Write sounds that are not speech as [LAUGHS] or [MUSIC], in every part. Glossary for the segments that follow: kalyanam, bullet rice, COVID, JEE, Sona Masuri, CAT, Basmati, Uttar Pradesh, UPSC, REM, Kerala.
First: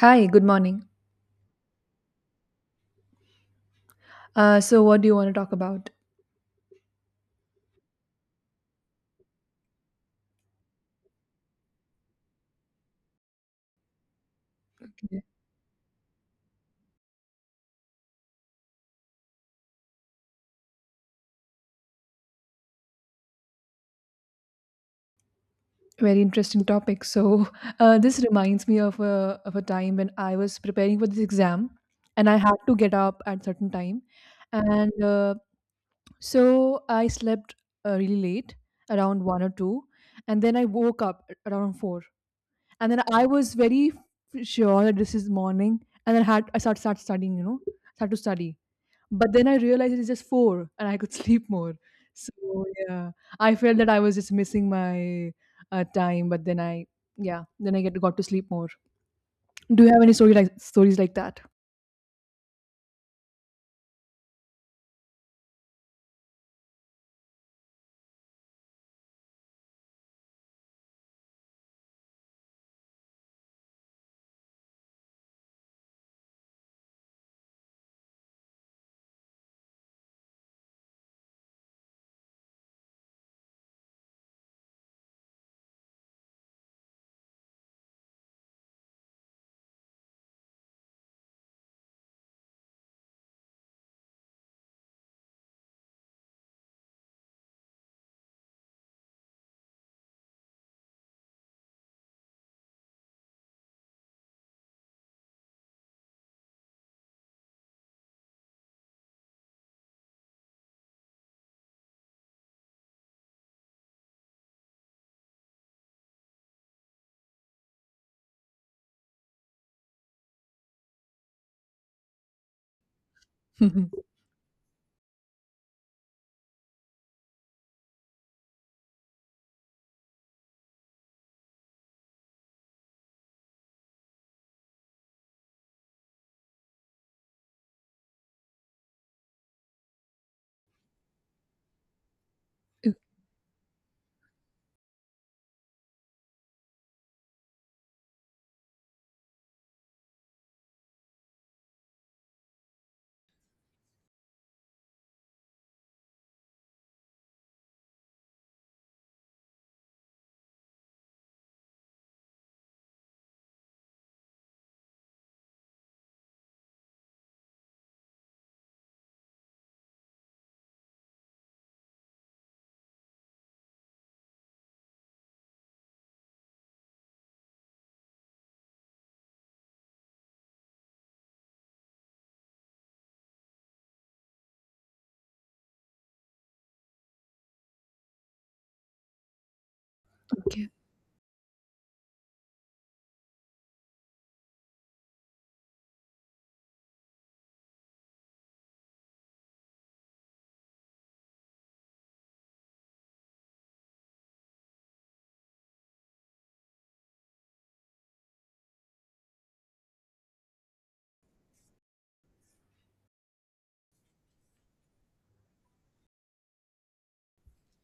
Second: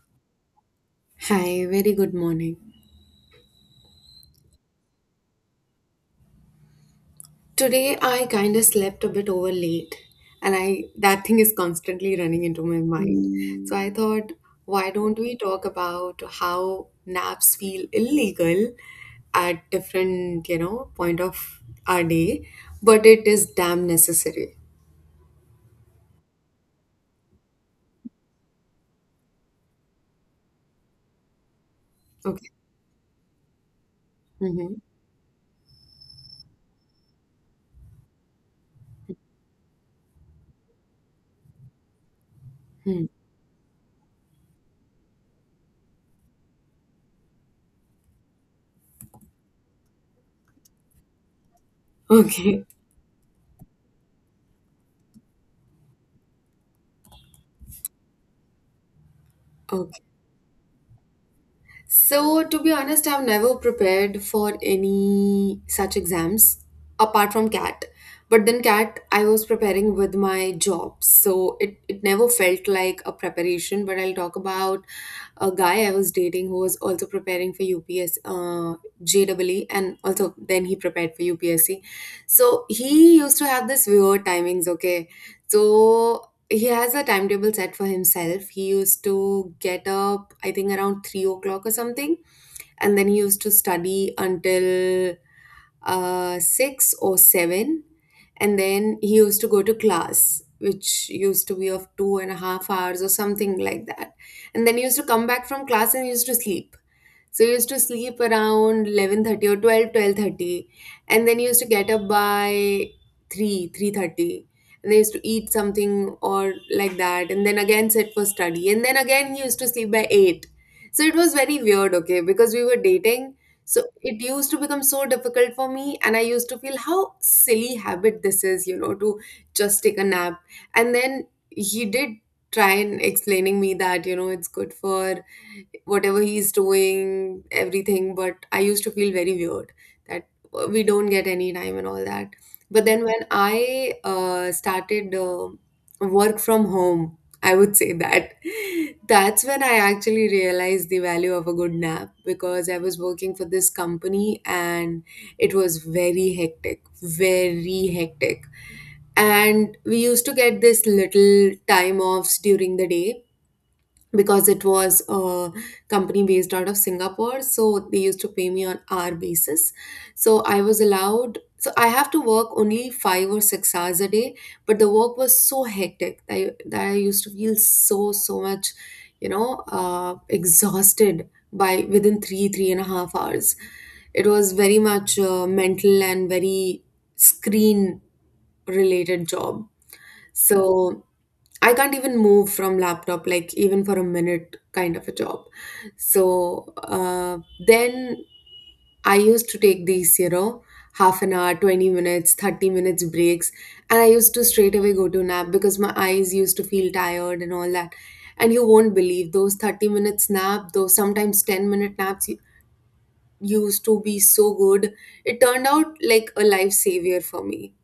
Hi, good morning. Hi, very good morning. What do you want to talk about? Today I kind of slept a bit over late, and I, that thing is constantly running into my mind. So I thought, why don't Yeah. we talk about how naps feel illegal at different, point of our day, but it is damn necessary. Very interesting topic. So, [LAUGHS] this reminds me of a time when I was preparing for this exam, and I Okay. had to get up at certain time, Mm-hmm. and so I slept really late, around one or two, and then I woke up around four, and then Hmm. I was very sure that this is morning, and then had I start studying, you know, start to study. But then I realized it's just 4 and I could [LAUGHS] sleep more. So, Okay. yeah, I felt that I was just missing my time, but then I yeah, then I get got to sleep more. Do you have Okay. any story like stories like that? So, to be honest, I've never prepared for any such exams apart from CAT. But then CAT, I was preparing with my job. So it never felt like a preparation. But I'll talk about a guy I was dating who was also preparing for UPS, JEE, and also then he prepared for UPSC. So he used to have this weird timings, okay? So he has a timetable set for himself. He used to get up, I think, around 3 o'clock or something, and then he used to study until six or seven, and then he used to go to class, which used to be of 2.5 hours or something like that, and then he used to come back from class and he used to sleep. So you used to sleep around 11:30 or twelve twelve thirty, and then you used to get up by 3, 3:30, and they used to eat something or like that, and then again sit for study, and then again he used to sleep by 8. So it was very weird, okay, because we were dating. So [LAUGHS] O- it used to become so difficult for me, and I used to feel how silly habit this is, to just take a nap. And then he did try and explaining me that, it's good for whatever he's doing, everything. But I used to feel very weird that we don't get any time and all that. But then when I started work from home, I would say that [LAUGHS] that's when I actually realized the value of a good nap, because I was working for this company and it was very hectic, very hectic. And we used to get this little time offs during the day because it was a company based out of Singapore. So they used to pay me on hour basis. So I was allowed, so I have to work only 5 or 6 hours a day, but the work was so hectic that that I used to feel so, so much, exhausted by within 3.5 hours. It was very much mental and very screen related job. Okay. So I can't even move from laptop like even for a minute kind of a job. So then I used to take these, half an hour, 20 minutes, 30 minutes breaks, and I used to straight away go to nap because my eyes used to feel tired and all that. And you won't believe those 30 minutes nap, those sometimes 10-minute naps used to be so good. It turned out like a life savior for me,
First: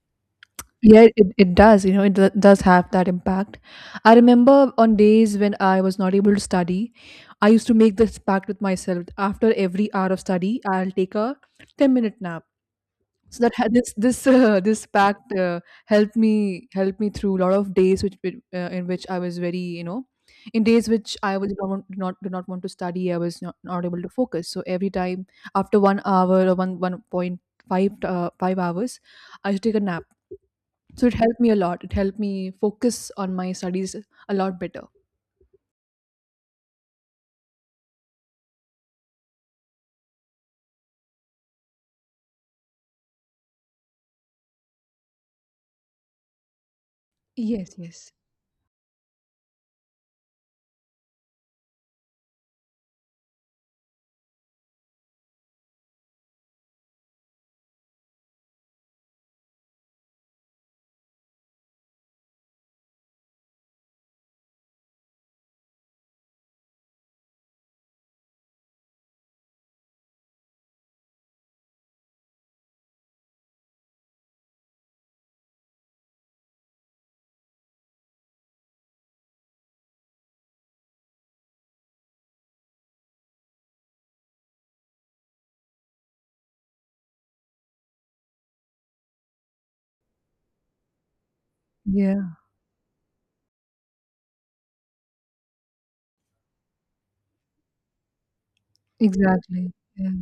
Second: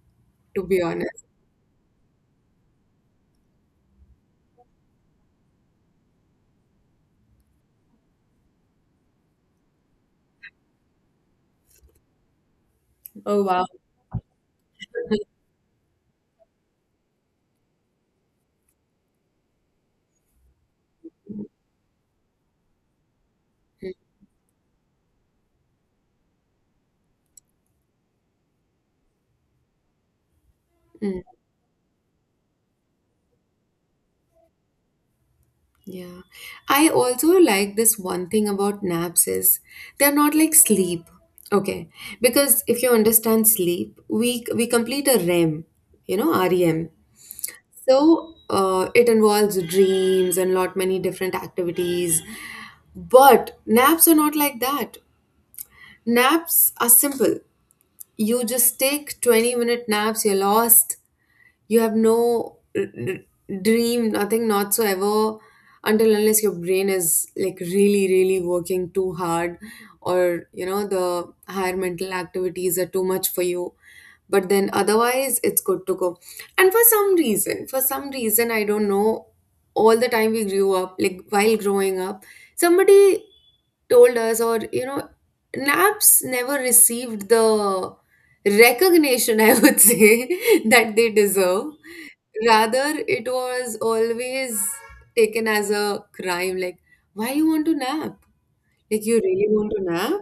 to be Yeah, honest. it does. You know, it does have that impact. I remember on days when I was not able to study, I used to make this pact with myself. After every hour of study, I'll take a 10-minute nap. So Oh, that wow. had this this this pact [LAUGHS] helped me through a lot of days which in which I was very, you know, in days which I was not, did not want to study, I was not able to focus. So every time after 1 hour or 1.5 5 hours, I used to take a nap, so it Mm. helped me a lot. It helped me focus on my studies a lot better. Yeah. I also like this one thing about naps is they're not like sleep. Okay. Because if you understand sleep, we complete a REM, REM. Yes, yes. So it involves dreams and lot many different activities. But naps are not like that. Naps are simple. You just take 20-minute naps, you're lost, you have no dream, nothing not so ever, until unless your brain is like really really working too hard, or the higher mental activities are too much for you. But then otherwise it's good to go. And for some reason, I don't know, all the time we grew up, like while growing up, somebody told us, or naps never received the recognition, [LAUGHS] I would say, [LAUGHS] that they deserve. Yeah, Rather, it was always taken as a crime. Like, why you want to nap? Like, you really want exactly. to Yeah. nap?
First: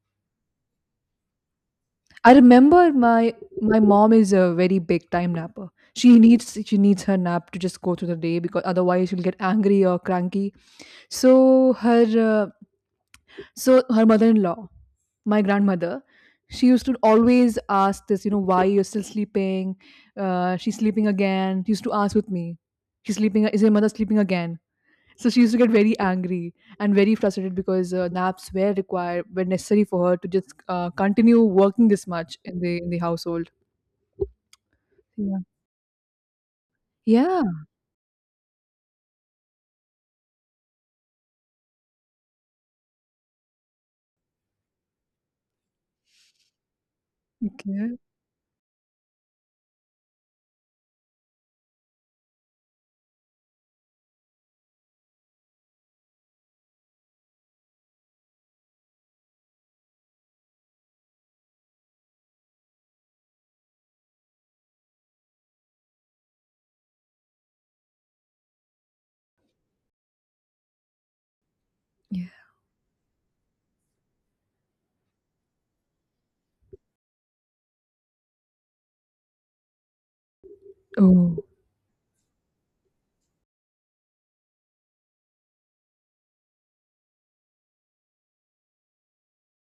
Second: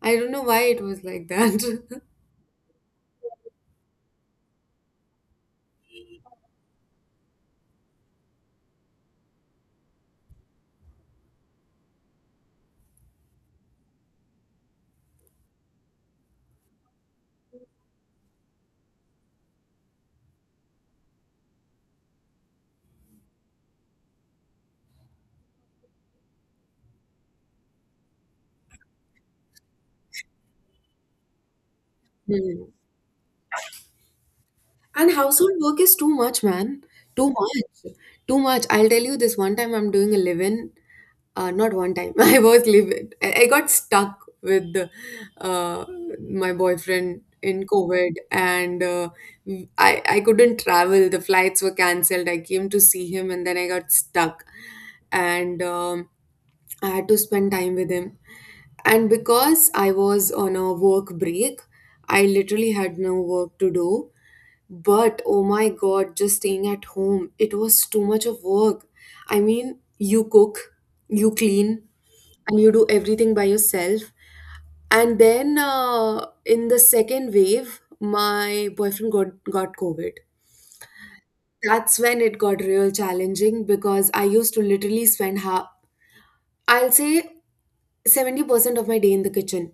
I don't know why it was like that. [LAUGHS] I remember my my mom is a very big time napper. She needs, she needs her nap to just go through the day, because otherwise she'll get angry or cranky. So her uh, so her mother-in-law, my grandmother, she used to always ask this, you know, "Why you're still sleeping? She's sleeping again." She used to ask with me, "She's sleeping. Is your mother sleeping again?" So she used to get very angry and very frustrated because naps were required, were necessary for her to just continue working this much Hmm. In the household. And Yeah. household work is too much, man. Too Yeah. much. Too much. I'll tell you this one time I'm doing a live in. Not one time. [LAUGHS] I was live in. I got stuck with uh, my boyfriend in Okay. COVID, and I couldn't travel. The flights were cancelled. I came to see him and then I got stuck. And I had to spend time with him. And because I was on a work break, I literally had no work to do. But oh my god, just staying at home, it was too much of work. I mean, you cook, you clean, Yeah. and you do everything by yourself. And then in the second wave, my boyfriend got COVID. Oh. That's when it got real challenging because I used to literally spend half, I'll say, 70% of my day in the kitchen,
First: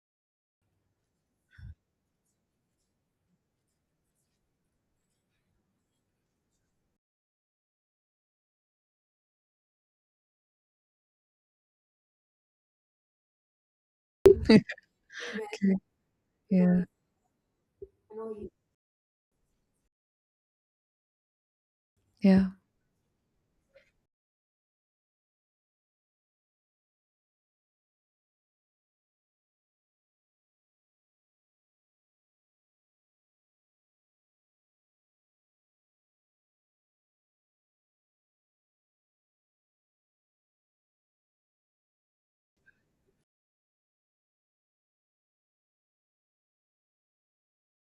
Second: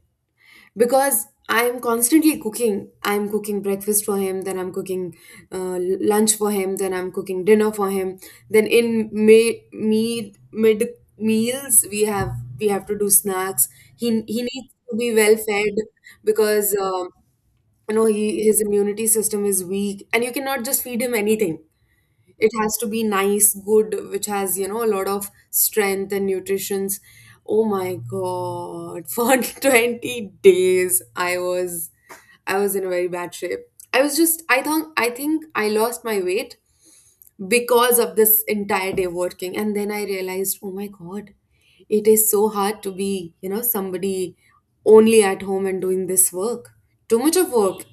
because I am constantly cooking. I'm cooking breakfast for him, then I'm cooking lunch for him, then I'm cooking dinner for him. Then in may, mid mid meals, we have to do snacks. He needs to be well Okay. fed, because Yeah. He his immunity system is weak, and you cannot just feed him anything. Yeah. It has to be nice good, which has a lot of strength and nutritions. Oh my god, [LAUGHS] for 20 days I was in a very bad shape. I was just i thought, i think I lost my weight because of this entire day working. And then I realized, oh my god, it is so hard to be somebody only at home and doing this work. Too much of work.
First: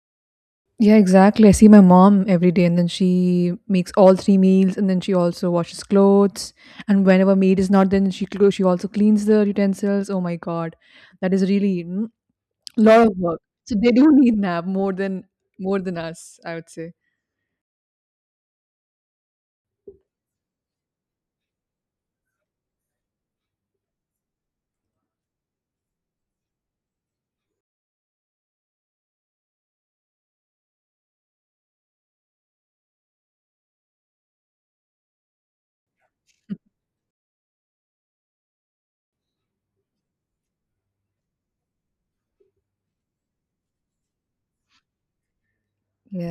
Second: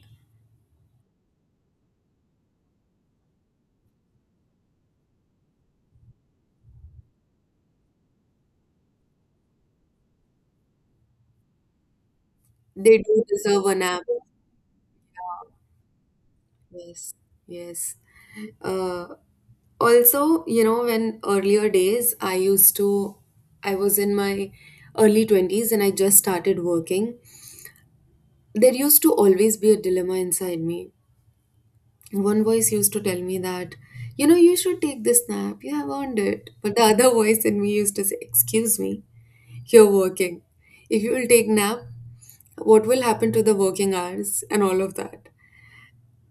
Yeah, exactly. I see my mom every day, and then she makes all three meals, and then she also washes clothes. And whenever maid is not, then she she also cleans the utensils. Oh my god, that is really mm, They lot of do work. deserve a So they nap. do need nap more than us, I would say. Yes, yes. Uh, also when earlier days, I used to I was in my early 20s and I just started working. There used to always be a dilemma inside me. One voice used to tell me that you should take this nap, you have earned it. But the other [LAUGHS] voice in me used to say, excuse me, you're working. If you will take nap, what will happen to the working hours and all of that?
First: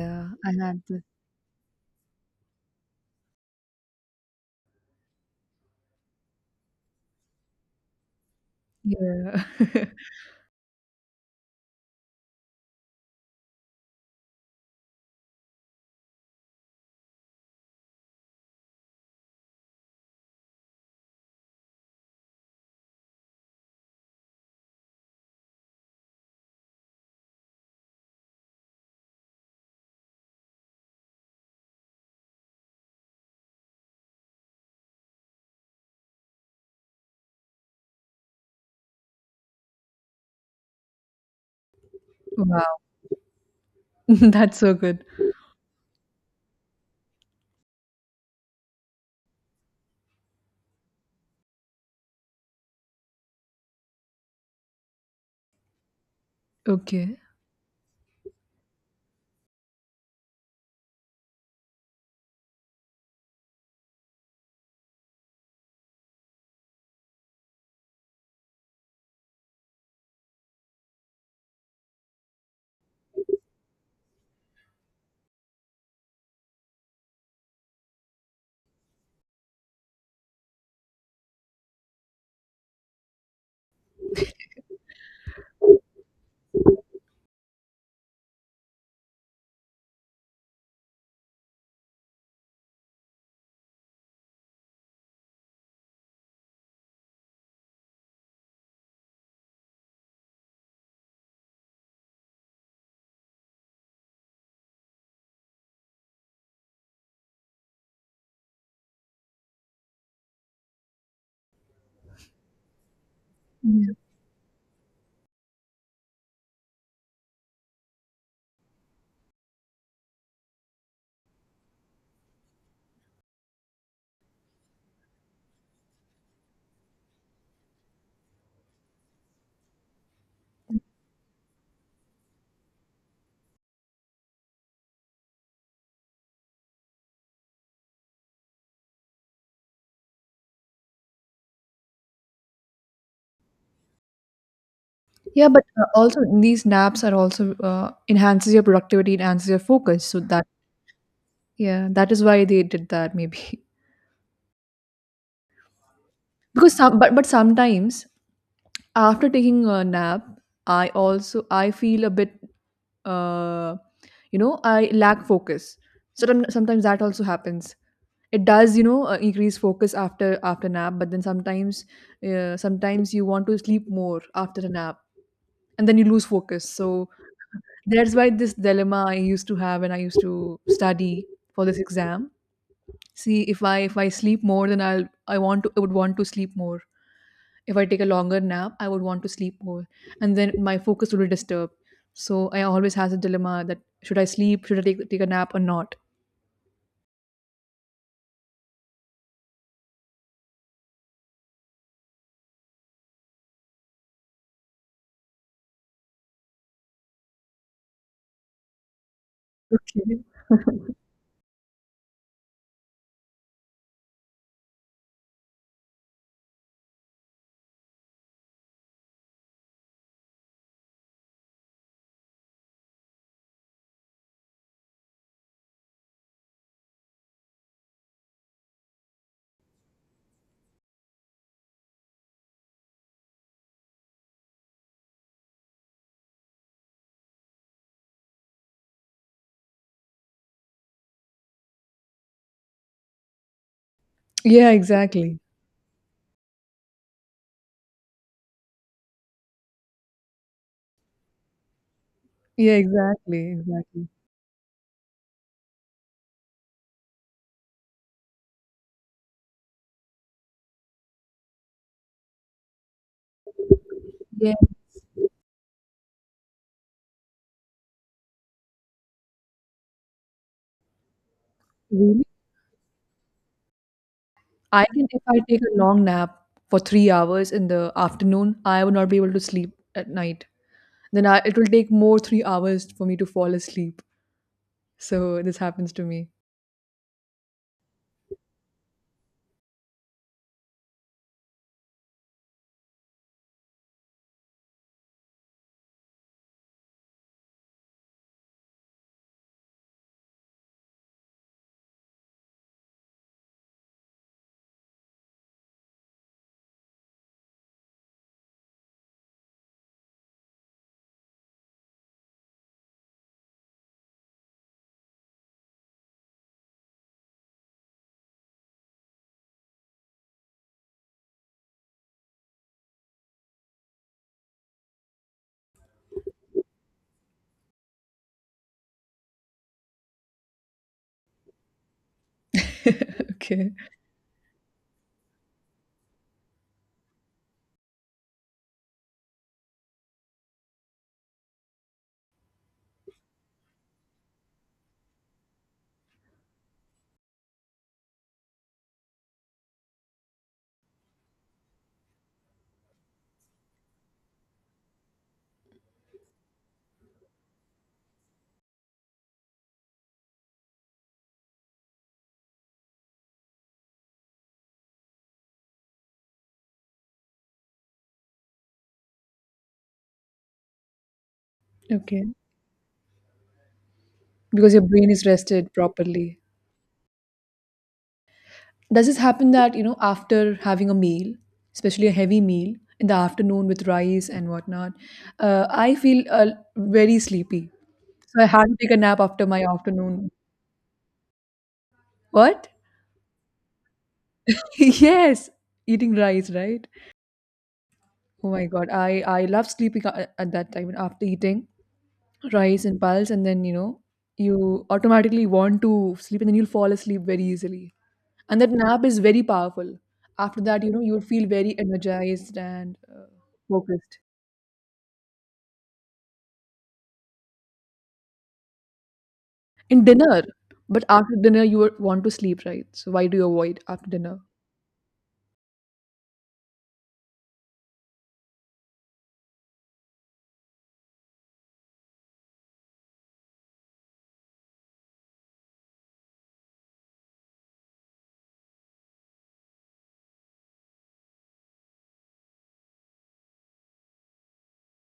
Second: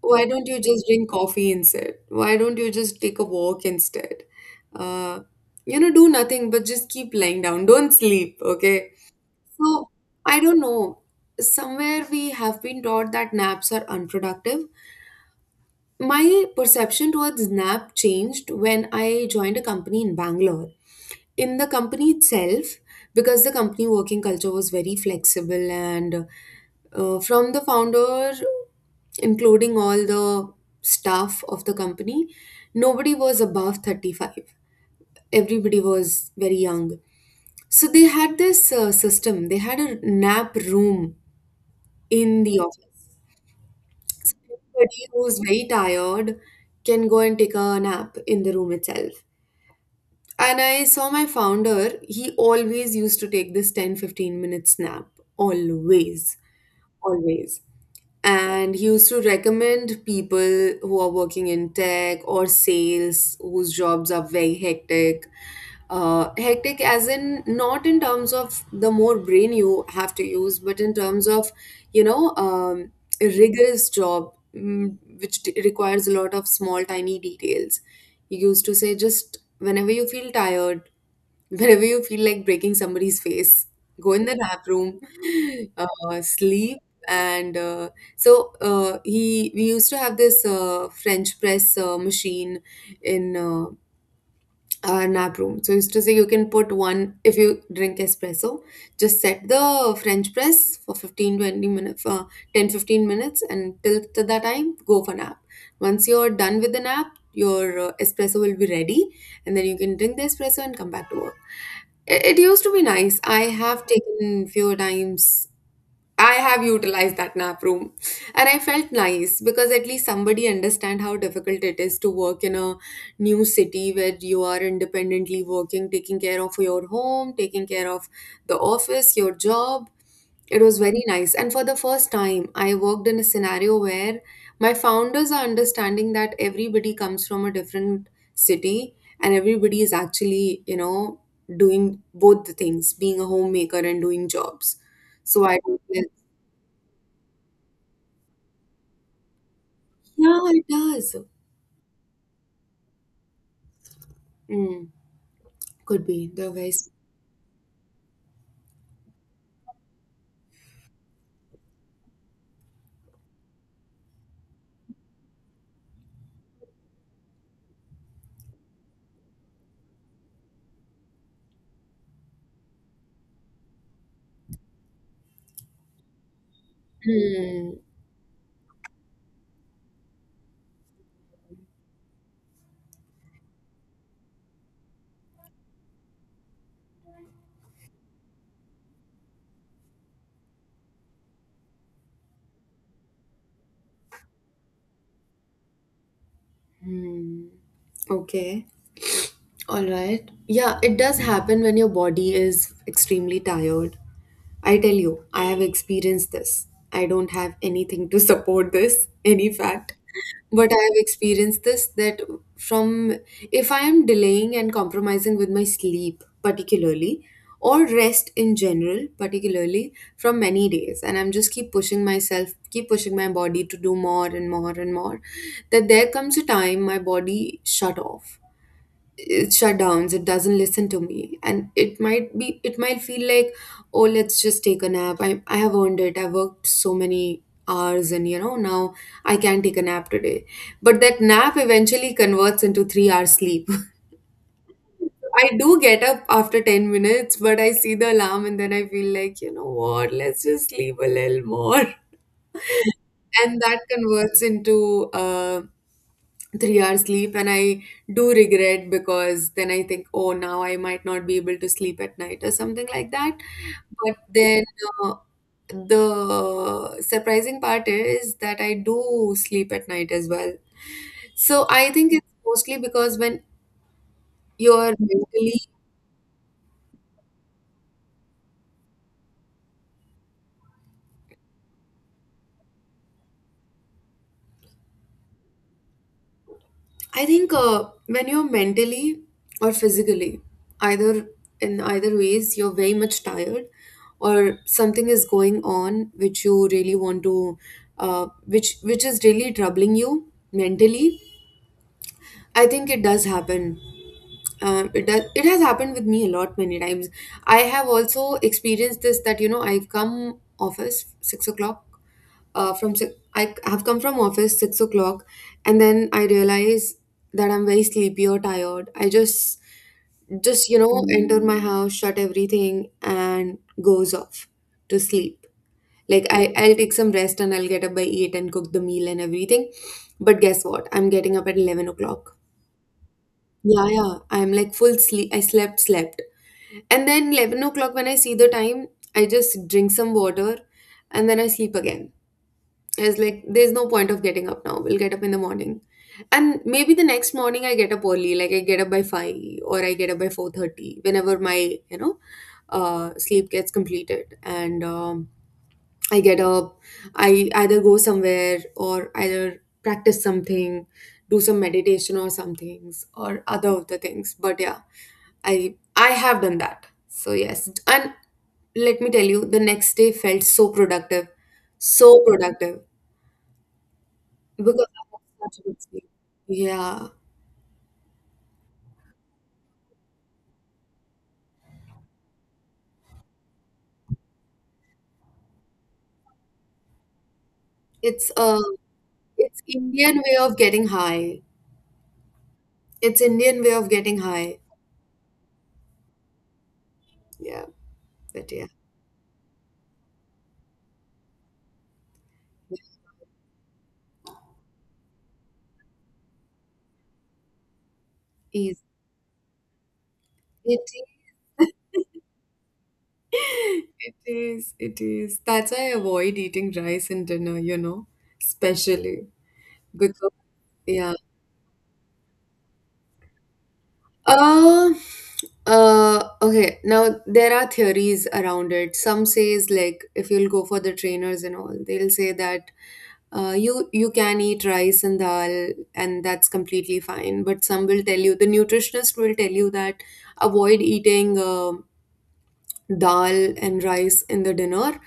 Why don't I you had just to. drink coffee instead? Why don't you just take a walk instead? Uh, do nothing but just keep lying down. Don't sleep, okay? Yeah. [LAUGHS] So, I don't know. Somewhere we have been taught that naps are unproductive. My perception towards nap changed when I joined a company in Bangalore, in the company itself, because the company working culture was very flexible, and from the founder, including all the staff of the company, nobody was above 35. Everybody was very young. So they had this system, they had a nap room in the Wow. office. [LAUGHS] That's so good. Somebody who's very tired can go and take a nap in the room itself. And I saw my founder, he always used to take this ten fifteen 15-minute nap. Always. Okay. Always. And he used to recommend people who are working in tech or sales, whose jobs are very hectic. Hectic, as in not in terms of the more brain you have to use, but in terms of, you know, um, a rigorous job, which requires a lot of small, tiny details. He used to say, just whenever you feel tired, whenever you feel like breaking somebody's face, go in the nap room, [LAUGHS] sleep. And so we used to have this French press machine in our nap room. So he used to say you can put one if you drink espresso, just set the French press for 15, 20 minutes, 10, 15 minutes, and till that time, go for nap. Once you're done with the nap, your espresso will be ready, and then you can drink the espresso and come back to work. It used to be nice. I have taken few times. I have utilized that nap room, and I felt nice because at least somebody understand how difficult it is to work in a new city where you are independently working, taking care of your home, taking care of the office, your job. It was very nice. And for the first time, I worked in a scenario where my founders are understanding that everybody comes from a different city, and everybody is actually, doing both the things, being a homemaker and doing jobs. So Yeah, I but don't— also these naps are also enhances your productivity, enhances your focus. So yeah, that, it does. yeah, that is why they did that maybe. Mm, could be. The [LAUGHS] are Because some but sometimes after taking a nap, I also I feel a bit uh you know, I lack focus. So then sometimes that also happens. It does, you know, increase focus after after nap, but then sometimes sometimes you want to sleep more after a nap, and then you lose focus. So Hmm. that's why this dilemma I used to have when I used to study for this exam. See, if I sleep more, then I would want to sleep more. If I take a longer nap, I would want to sleep more, and then my focus will be disturbed. So I always has a dilemma that should I sleep, should I take a nap or not? Okay. All right. Yeah, it does happen when your body is extremely tired. I tell you, I have experienced this. I don't have anything to support this, any fact. Okay. But I have experienced this that from if I am delaying and compromising with my sleep, particularly, or rest in general, particularly from many days, and I'm just keep pushing myself, keep pushing my body to do more and more and more, that there comes a time my body shut off, it shutdowns, it doesn't listen to me, and it might feel like, oh, let's just take a nap. I have earned it, I worked so many hours and now I can take a nap today. But that nap eventually converts into 3 hours sleep. Yeah, exactly. [LAUGHS] I do get up after 10 minutes, but I see the alarm and then I feel like, you know what let's just sleep a little more. [LAUGHS] Yeah, exactly, And that exactly. converts into 3 hours sleep, and I do regret because then I think, oh, now I might not be able to sleep at night or something like that. But Yeah, then uh, the surprising part is that I do sleep at night as well. So I think really. it's mostly because when I you're can, if I take mentally, a long nap for 3 hours in the afternoon, I would not be able to sleep at night. Then I, it will take more 3 hours for me to fall asleep. So this happens to me. I think when you're mentally or physically, either, in either ways, you're very much tired, or something is going on which you really want to, which is really troubling you mentally. I think it does happen. It has happened with me a lot many times. I have also experienced this that I've come office 6 o'clock, I have come from office 6 o'clock, and then I realize that I'm very sleepy or tired. I just enter my house, shut everything, and goes off to sleep. Like I'll take some rest and I'll get up by 8 and cook the meal and everything. But guess what? I'm getting up at 11 o'clock. [LAUGHS] Okay. Yeah, yeah. I'm like full sleep. I slept, slept. And then 11 o'clock, when I see the time, I just drink some water and then I sleep again. Is like there's no point of getting up now, we'll get up in the morning. And maybe the next morning I get up early, like I get up by 5 or I get up by 4:30, whenever my you know sleep gets completed. And I get up, I either go somewhere or either practice something, do some meditation or some things or other of the things. But yeah, i have done that. So yes, and let me tell you, the next day felt so productive, so Okay. productive, Because because your I brain is have such a rested good sleep. properly. Yeah, Does this happen that, you know, after having a meal, especially a heavy meal in the afternoon with rice and whatnot, I feel very sleepy. it's So I uh, had to take a nap after it's my Indian afternoon. way of getting high. What? It's Indian way of getting high. [LAUGHS] Yes, eating rice, right? Yeah, Oh but my yeah, god, I love sleeping at that time after eating rice and pulse, and then you know you automatically want to sleep, and then you'll fall asleep very easily. And that is nap is very powerful. After it? that, you know, you will feel very energized and [LAUGHS] It focused. is. It is. That's why I avoid eating rice in dinner. You know, especially, In because dinner, but yeah. after dinner you would want to sleep, right? So why do you avoid after dinner? Uh, okay. Now there are theories around it. Some says, like, if you'll go for the trainers and all, they'll say that you can eat rice and dal and that's completely fine. But some will tell you, the nutritionist will tell you, that avoid eating, dal and rice in the dinner,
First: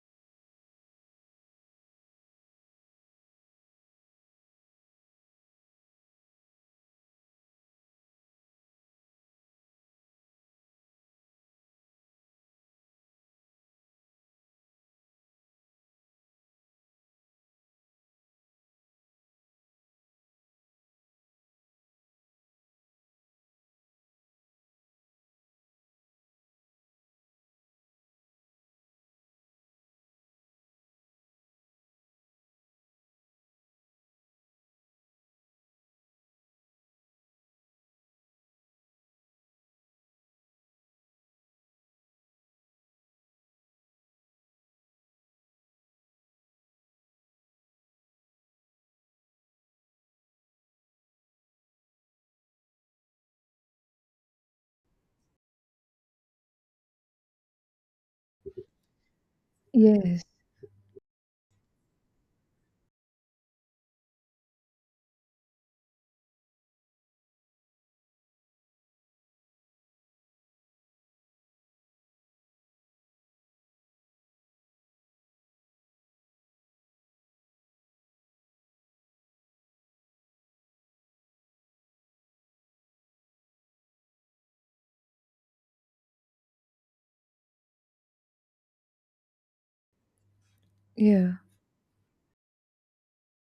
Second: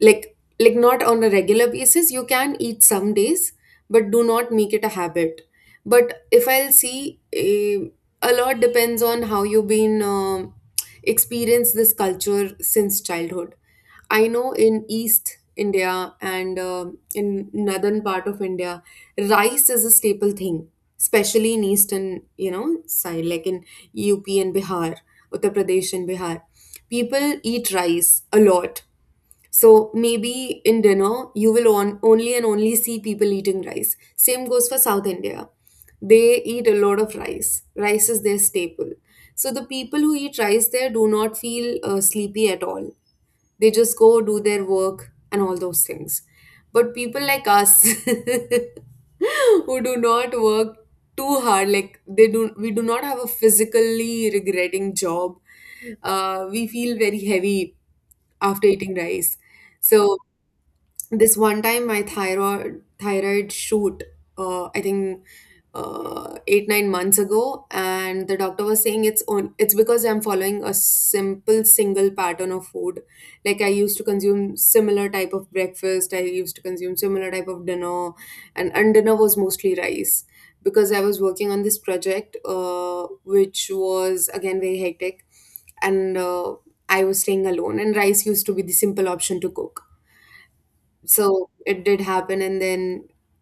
like not on a regular basis, you can eat some days, but do not make it a habit. But if I'll see a lot depends on how you've been experienced this culture since childhood. I know in East India and in northern part of India, rice is a staple thing, especially in eastern, you know, side, like in UP and Bihar, Uttar Pradesh and Bihar. People eat rice a lot, so maybe in dinner, you will only and only see people eating rice. Same goes for South India. They eat a lot of rice. Rice is their staple. So the people who eat rice there do not feel sleepy at all. They just go do their work and all those things. But people like us [LAUGHS] who do not work too hard, like they do, we do not have a physically regretting job. We feel very heavy after eating rice. So, Yes. this one time my thyroid shoot, I think 8 9 months ago, and the doctor was saying it's on, it's because I'm following a simple single pattern of food. Like I used to consume similar type of breakfast, I used to consume similar type of dinner, and dinner was mostly rice, because I was working on this project, which was again very hectic. And I was staying alone and rice used to be the simple option to cook. Yeah. So it did happen, and then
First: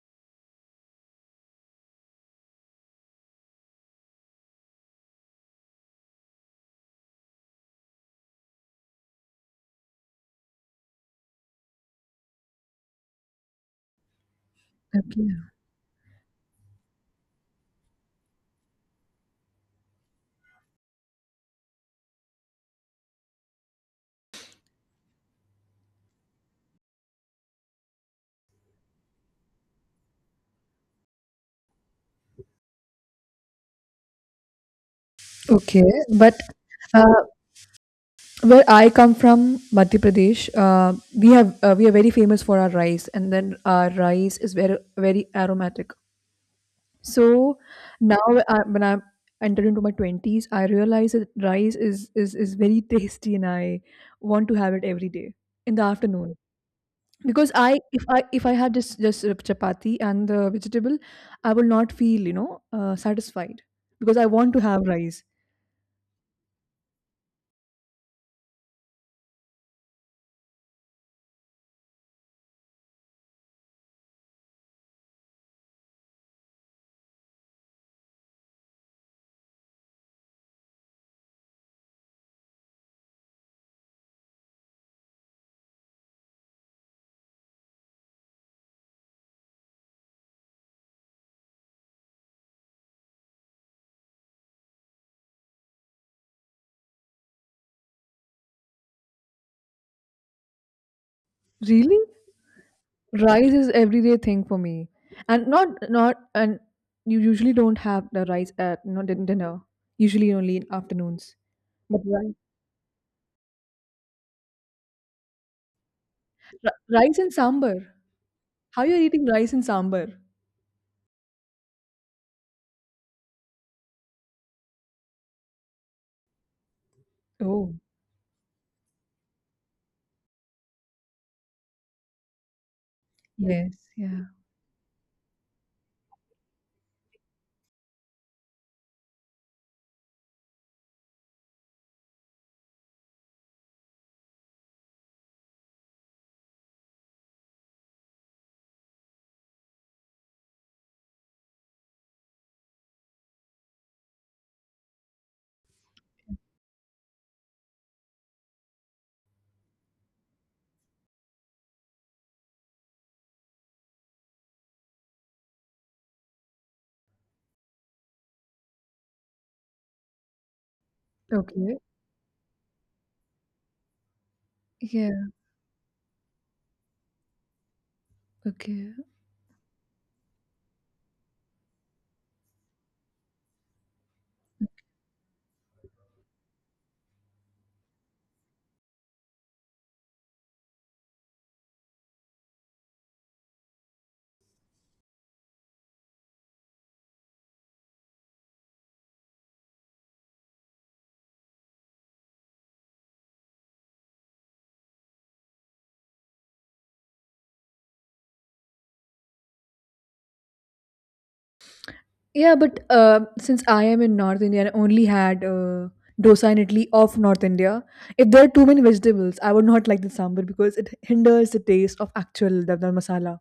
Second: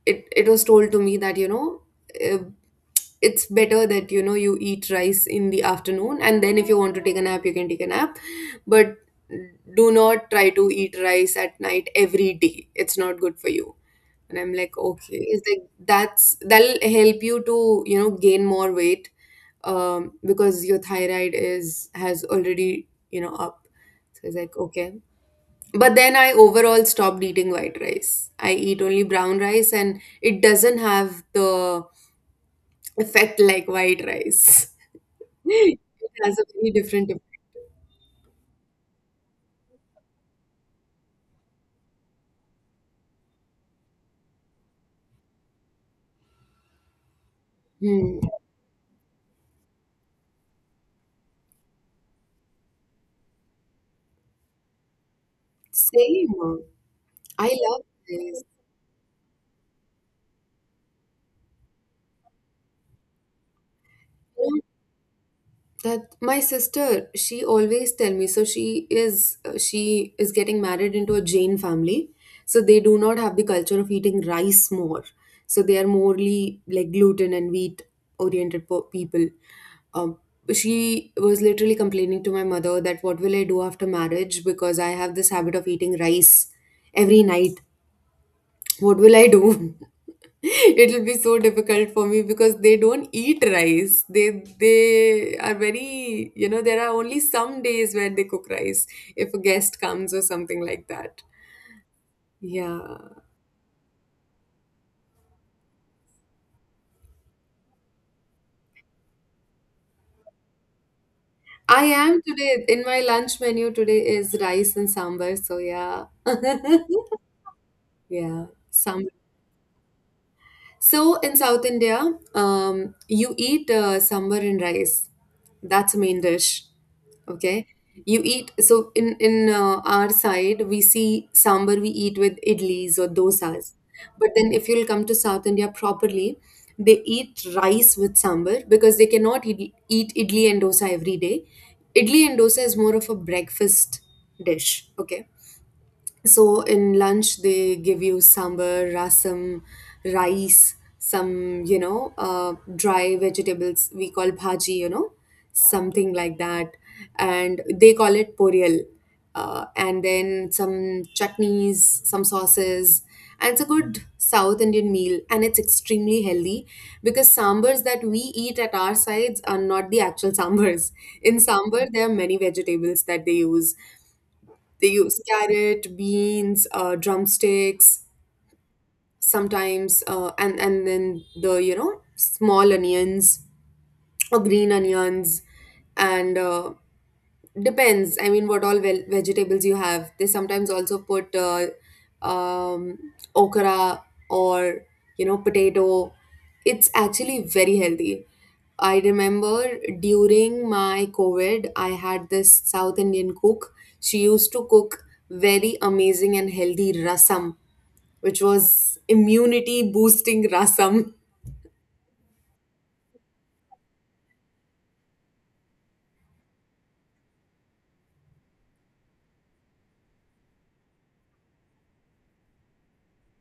it was told to me that, you know, uh, it's better that, you know, you eat rice in the afternoon, and then if you want to take a nap, you can take a nap, but do not try to eat rice at night every day, it's not good for you. And I'm like, okay, it's Okay. like, that'll help you to, you know, gain more weight, because your thyroid is, has already, you know, up. So it's like, okay. But then I overall stopped eating white rice. I eat only brown rice, and it doesn't have the effect like white rice. [LAUGHS] Okay. It But has a very uh, different effect. where I come from, Madhya Pradesh, we are very famous for our rice, and then our rice is very very aromatic. So now Hmm. when I entered into my 20s, I realized that rice is very tasty, and I want to have it every day in the afternoon. Same. I Because I, love if I, this. if I had just chapati and the vegetable, I will not feel, you know, satisfied, because I want to have rice. That my sister, she always tell me, so she is, she is getting married into a Jain family, so they do not have the culture of eating rice more. So they are morely like gluten and wheat oriented people. Um, she was literally complaining to my mother that what will I do after marriage, because I have this habit of eating rice every night. What will I do? [LAUGHS] [LAUGHS] It'll be so difficult for me, because they don't eat rice. They are very, you know, there are only some days where they cook rice, if a guest comes or something like that. Really, Yeah. rice is everyday thing for me, and not not and you usually don't have the rice at, you know, dinner. Usually only in afternoons. I But am, rice, today in my lunch menu, today is rice and sambar, so yeah. ri- [LAUGHS] rice and sambar. Yeah. How you're eating rice and sambar? So in South India, you eat sambar and rice. That's a main dish. Okay, Oh, you eat. So in our side, we see sambar we eat with idlis or yeah. Yes, dosas. yeah. But then if you'll come to South India properly, they eat rice with sambar, because they cannot eat idli and dosa every day. Idli and dosa is more of a breakfast dish. Okay, so in lunch they give you sambar, rasam, rice, some, you know, dry vegetables we call bhaji, you know, something like that, and they call it porial, and then some chutneys, some sauces, and it's a good South Indian meal, and it's extremely healthy, because sambars that we eat at our sides are not the actual [LAUGHS] sambars. In Okay. sambar, there are many vegetables that they use. They Yeah. use carrot, beans, drumsticks, Okay. sometimes, and then the, you know, small onions or green onions, and depends. I mean, what all ve vegetables you have. They sometimes also put um, okra or, you know, potato. It's actually very healthy. I remember during my COVID, I had this South Indian cook. She used to cook very amazing and healthy rasam, which was immunity boosting rasam. [LAUGHS] Yeah, but since I am in North India and I only had dosa and idli of North India, if there are too many vegetables, I would not like the sambar, because it hinders the taste of actual dal masala.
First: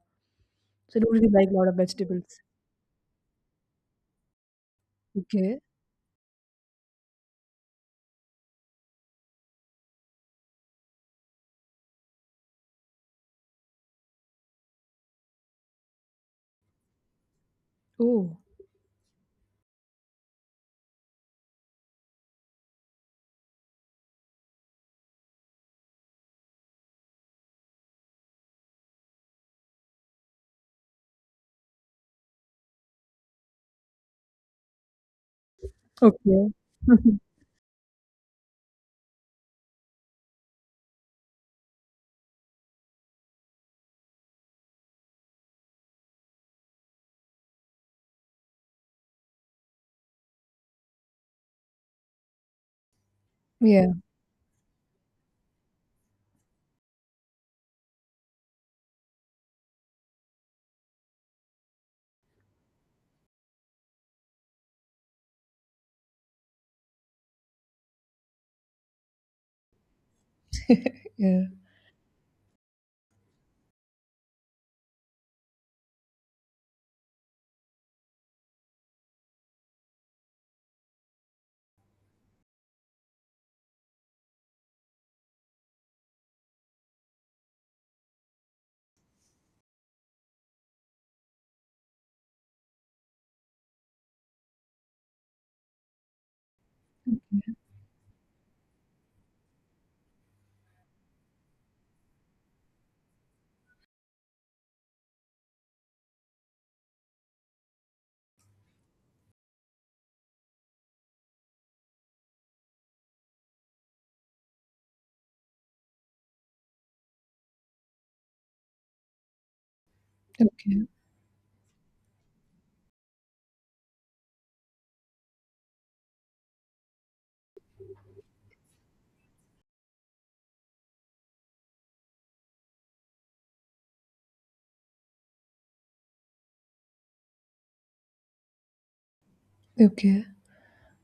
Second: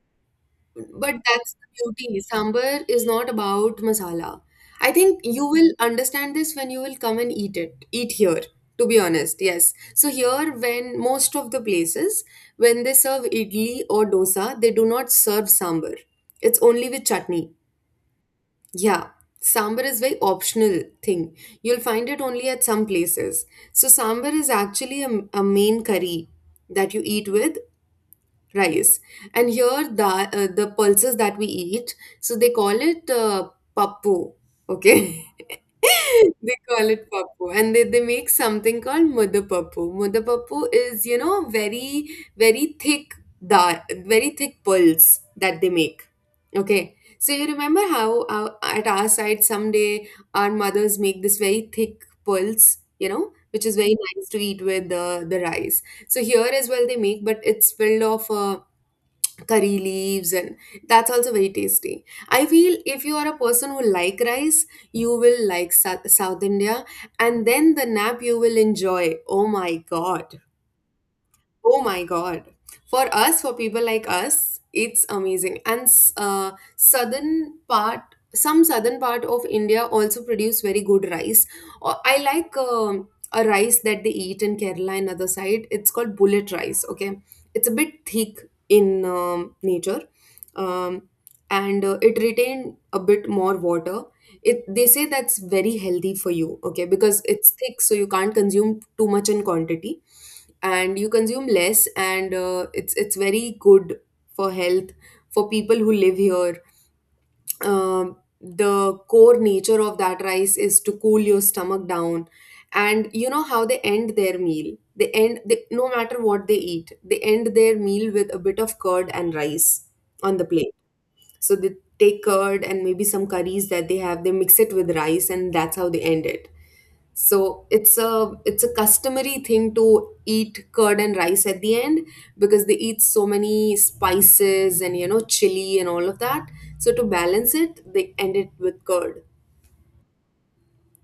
So I don't But really like a that's lot of the beauty. vegetables. Sambar is not about masala. I think you Okay. will understand this when you will come and eat it. Eat here, to be honest. Yes. So here, when most of the places, when they serve idli or dosa, they do not serve sambar. It's only with chutney. Oh. Yeah. Sambar is very optional thing. You'll find it only at some places. So sambar is actually a main curry that you eat with rice. And here the pulses that we eat, so they call it pappu. Okay. [LAUGHS] Okay. They call it [LAUGHS] pappu, and they make something called mudapappu. Mudapappu is, you know, very very thick, da- very thick pulse that they make. Okay, so you remember how, at our side someday our mothers make this very thick pulse, you know, which is Yeah. very nice to eat with the rice. So here as well they make, but it's filled of curry leaves, and that's also very tasty. I feel if you are a person who like rice, you will like south india, and then the nap you will enjoy, oh my god. [LAUGHS] Yeah. Oh my God. For us, for people like us, it's amazing. And southern part, some southern part of India also produce very good rice. I like a rice that they eat in Kerala and other side. It's called bullet rice. Okay, it's a bit thick in nature, um, and it retain a bit more water. It they say that's very healthy for you, okay, because it's thick so you can't consume too much in quantity, and you consume less, and it's very good for health, for people who live here. The core nature of that rice is to cool your stomach down. And you know how they end their meal, they end they, no matter what they eat, they end their meal with a bit of curd and rice on the plate. Okay. So they take curd and maybe some curries that they have, they mix it with rice, and that's how they end it. So it's a customary thing to eat curd and rice at the end, because they eat so many spices and, you know, chili and all of that. So to balance it, they end it with curd. Okay.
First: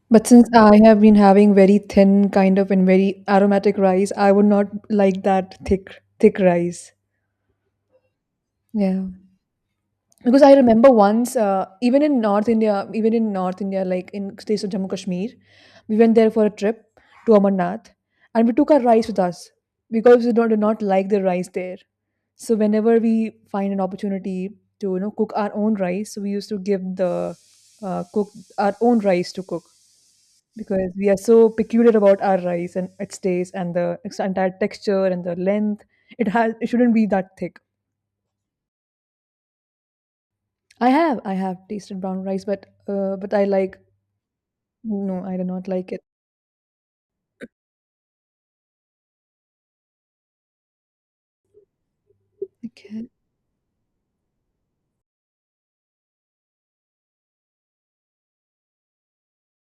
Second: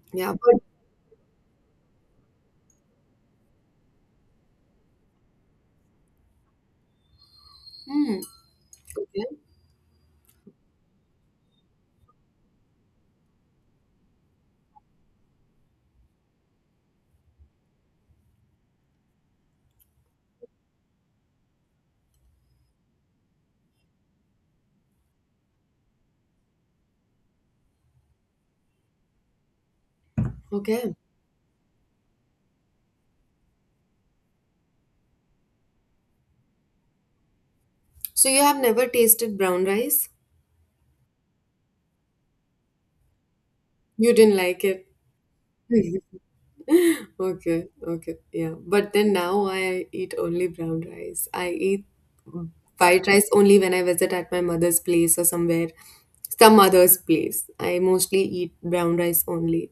But Yeah, since but I have been having very thin kind of and very aromatic rice, I would not like that thick rice. hmm, Yeah, okay, because I remember once, even in North India, like in states of Jammu Kashmir, we went there for a trip to Amarnath, and we took our rice with us because we don't, do not like the rice there. So whenever we find an opportunity to, you know, cook our own rice, so we used to give the cook our own rice to cook, because okay. we are so peculiar about our rice and its taste and the its entire texture and the length. It has, it shouldn't be that thick. So you have never tasted brown rice? I have tasted brown rice, but I like, You didn't like it. no, I do not like it. [LAUGHS] Okay, okay, yeah. But then now I eat only brown rice. I eat Okay, white rice only when I visit at my mother's place or somewhere, some mother's place. I mostly eat brown rice only.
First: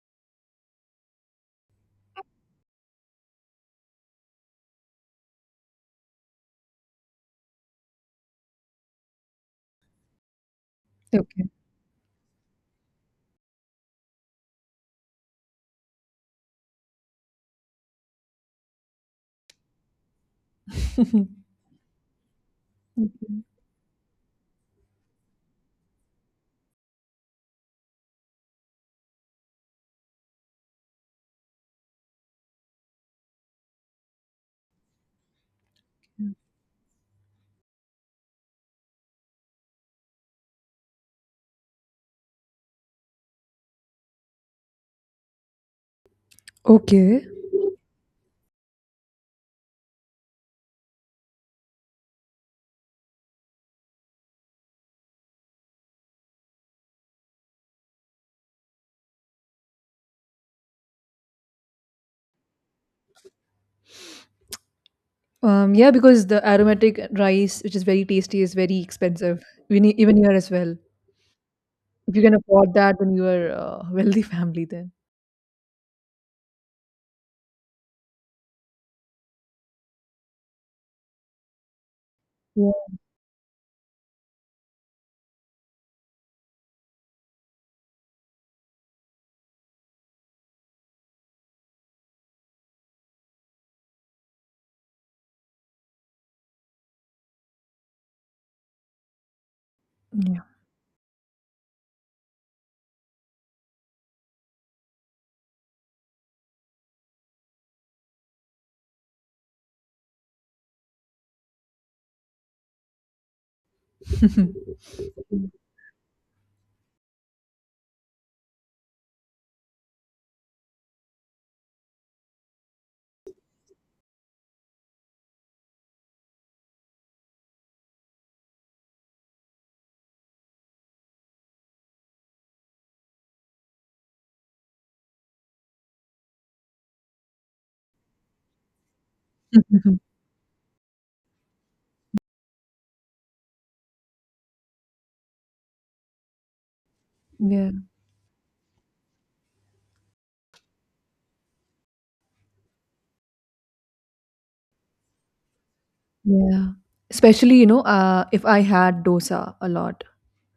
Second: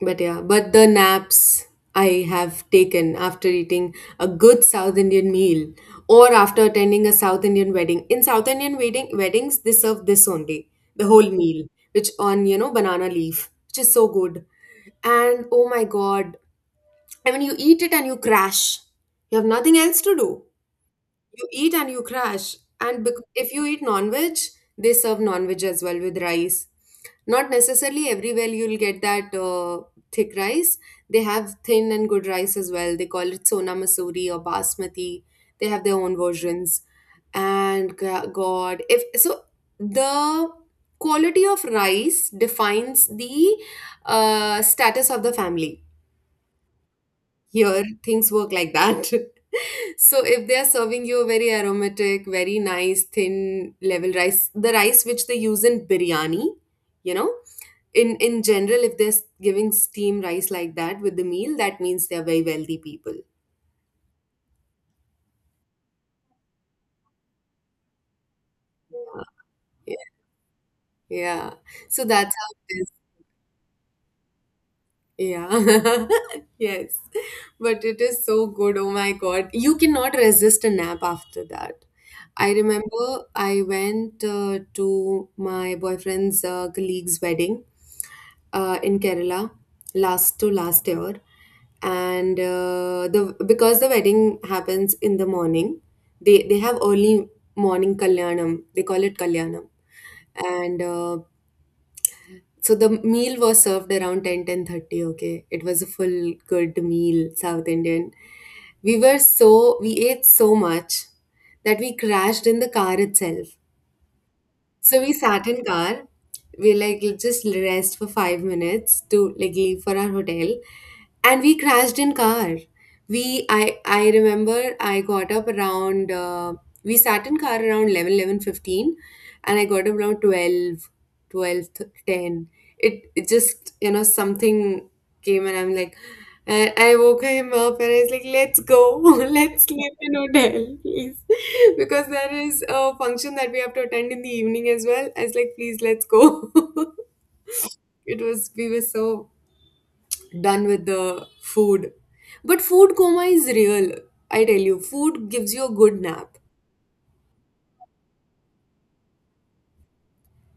But yeah, but the naps I have taken after eating a good South Indian meal or after attending a South Indian wedding. In South Indian wedding weddings, they serve this only, the whole okay, meal, which on, you know, banana leaf, which is so good. And oh my God, I mean, you eat it and you crash. You have nothing else to do. [LAUGHS] You eat and you crash. And okay. if you eat non-veg, they serve non-veg as well with rice. Not necessarily everywhere you'll get that thick rice. They have thin and good rice as well. They call it Sona Masuri or Basmati. They have their own versions. And God, if so, the quality of rice defines the status of the family. Okay. Here, things work like that. [LAUGHS] So if they are serving you a very aromatic, very nice, thin level rice, the rice which they use in biryani, you know, in general, if they're giving steam rice like that with the meal, that means they are very wealthy people. Yeah, because the aromatic rice, which is very tasty, is very expensive. Even Yeah. even here as well. Yeah. So If you can that's how afford it is. that, then you are a wealthy family. Then. Yeah. [LAUGHS] Yes. But it is so good. Oh my God. You cannot resist a nap after that. I Yeah. remember I went to my boyfriend's colleague's wedding in Kerala last to last year, and the because the wedding happens in the morning, they have early morning kalyanam. They call it kalyanam, and so the meal was served around 10, 10:30. Okay, it was a full good meal, South Indian. We were so, we ate so much that we crashed in the car itself. Yeah. So we sat in car. We like just rest for 5 minutes to like leave for our hotel, and we crashed in car. We I remember I got up around we sat in car around 11, 11:15, and I got up around 12, 12:10. It it just, you know, something came and I'm like, and I woke him up and I was like, let's go, [LAUGHS] let's sleep in hotel, please. [LAUGHS] Because there is a function that we have to attend in the evening as well. I was like, please, let's go. [LAUGHS] Yeah. [LAUGHS] It was, we were so done with the food. But food coma is real, I tell you. Food gives you a good nap. Yeah. Especially, you know, if I had dosa a lot.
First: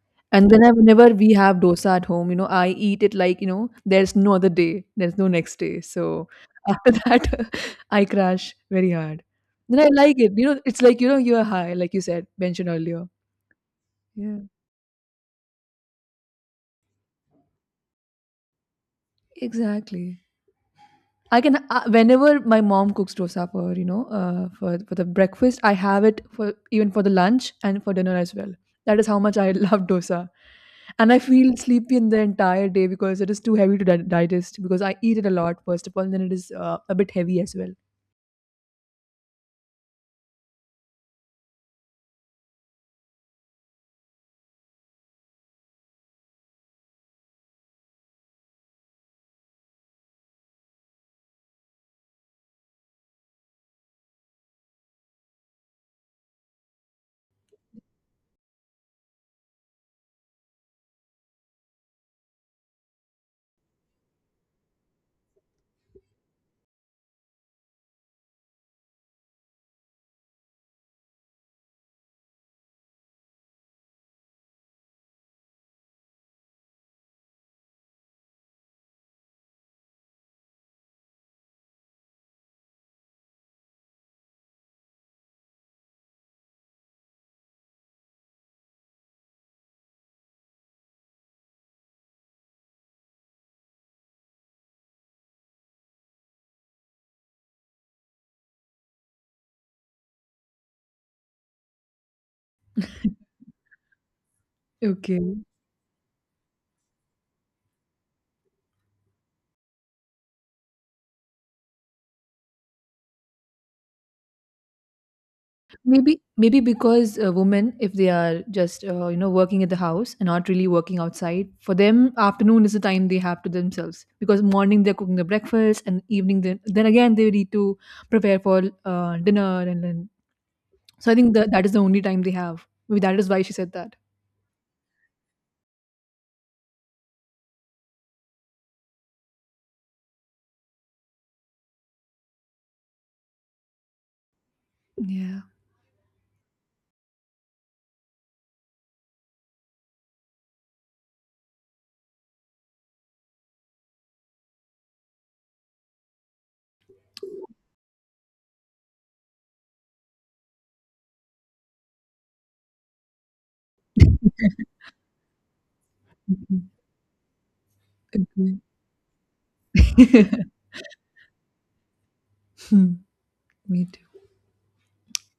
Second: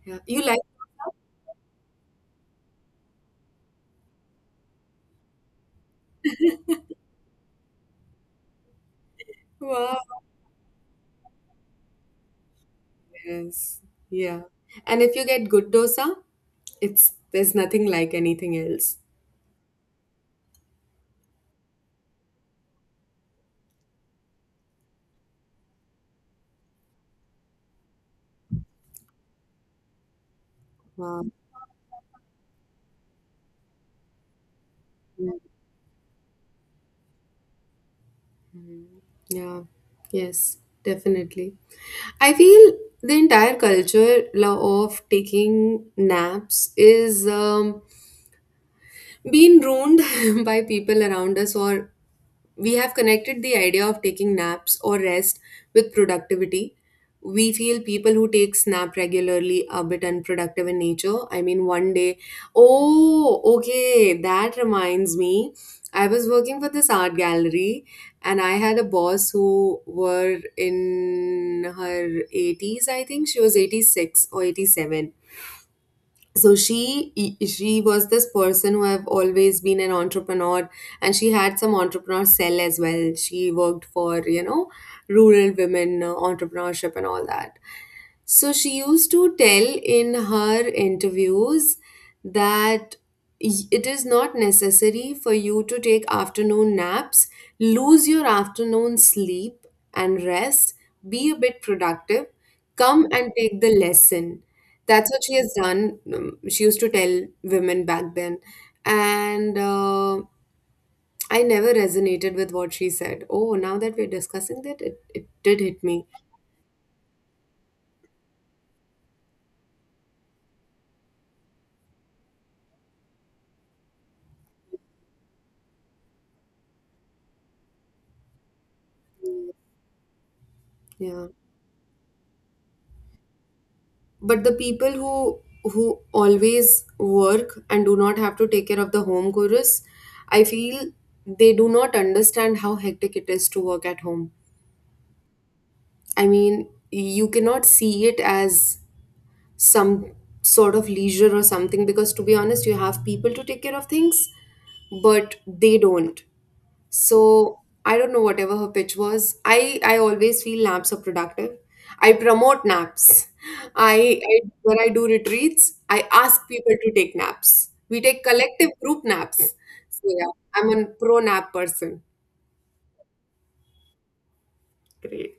Yeah. You And like, then I, whenever we have dosa at home, you know, I eat it like, you know, there's no other day, there's no next day. So after [LAUGHS] that, I crash very hard. Then I wow, like it. You know, it's like, you know, you're high, like you said, mentioned earlier. yes. Yeah, Yeah. And if you get good dosa, it's, there's nothing like anything else. exactly. I can, whenever my mom cooks dosa for, you know, for the breakfast, I have it for even for the lunch and for dinner as well. That is how much I [LAUGHS] love dosa, and I Wow. feel sleepy in the entire day because it is too heavy to digest. Because I eat it a lot first of all, and then it is a bit heavy as well. Yeah, yes, definitely. I feel the entire culture of taking naps is being ruined [LAUGHS] by people around us, or we have connected the idea of taking naps or rest with productivity. We feel people who take snap regularly are a bit unproductive in nature. I mean, one day, oh, okay, that reminds me. I was working for this art gallery and I had a boss who were in her 80s, I think. She was 86 or 87. So she e, she was this person who have always been an entrepreneur, and she had some entrepreneur cell as well. She worked for, you know, rural women entrepreneurship and all that. So she used to tell in her interviews that it is not necessary for you to take afternoon naps, lose your afternoon sleep and rest, be a bit productive, come and take the lesson. That's what she Okay. has done. She used to tell women back then. And I never resonated with what she said. Oh, now that we're discussing that, it did hit me. Maybe maybe because women, if they are just, you know, working at the house and not really working outside, for them afternoon is the time they have to themselves, because morning they're cooking the breakfast and evening then again they need to prepare for dinner, and then so I Yeah. think that that is the only time they have. Maybe that is why she said that. But the people who always work and do not have to take care of the home chorus, I feel they do not understand how hectic it is to work at home. Yeah. I mean, you cannot see it as some sort of leisure or something, because to be honest, you have people to take care of things, but they don't. So I don't know whatever her pitch was. I always feel naps are productive. I promote naps. I when I do retreats, I ask Mhm. people to take naps. We take Agree. collective group naps. So yeah, [LAUGHS] I'm a pro nap person. Hmm. Me too. Great.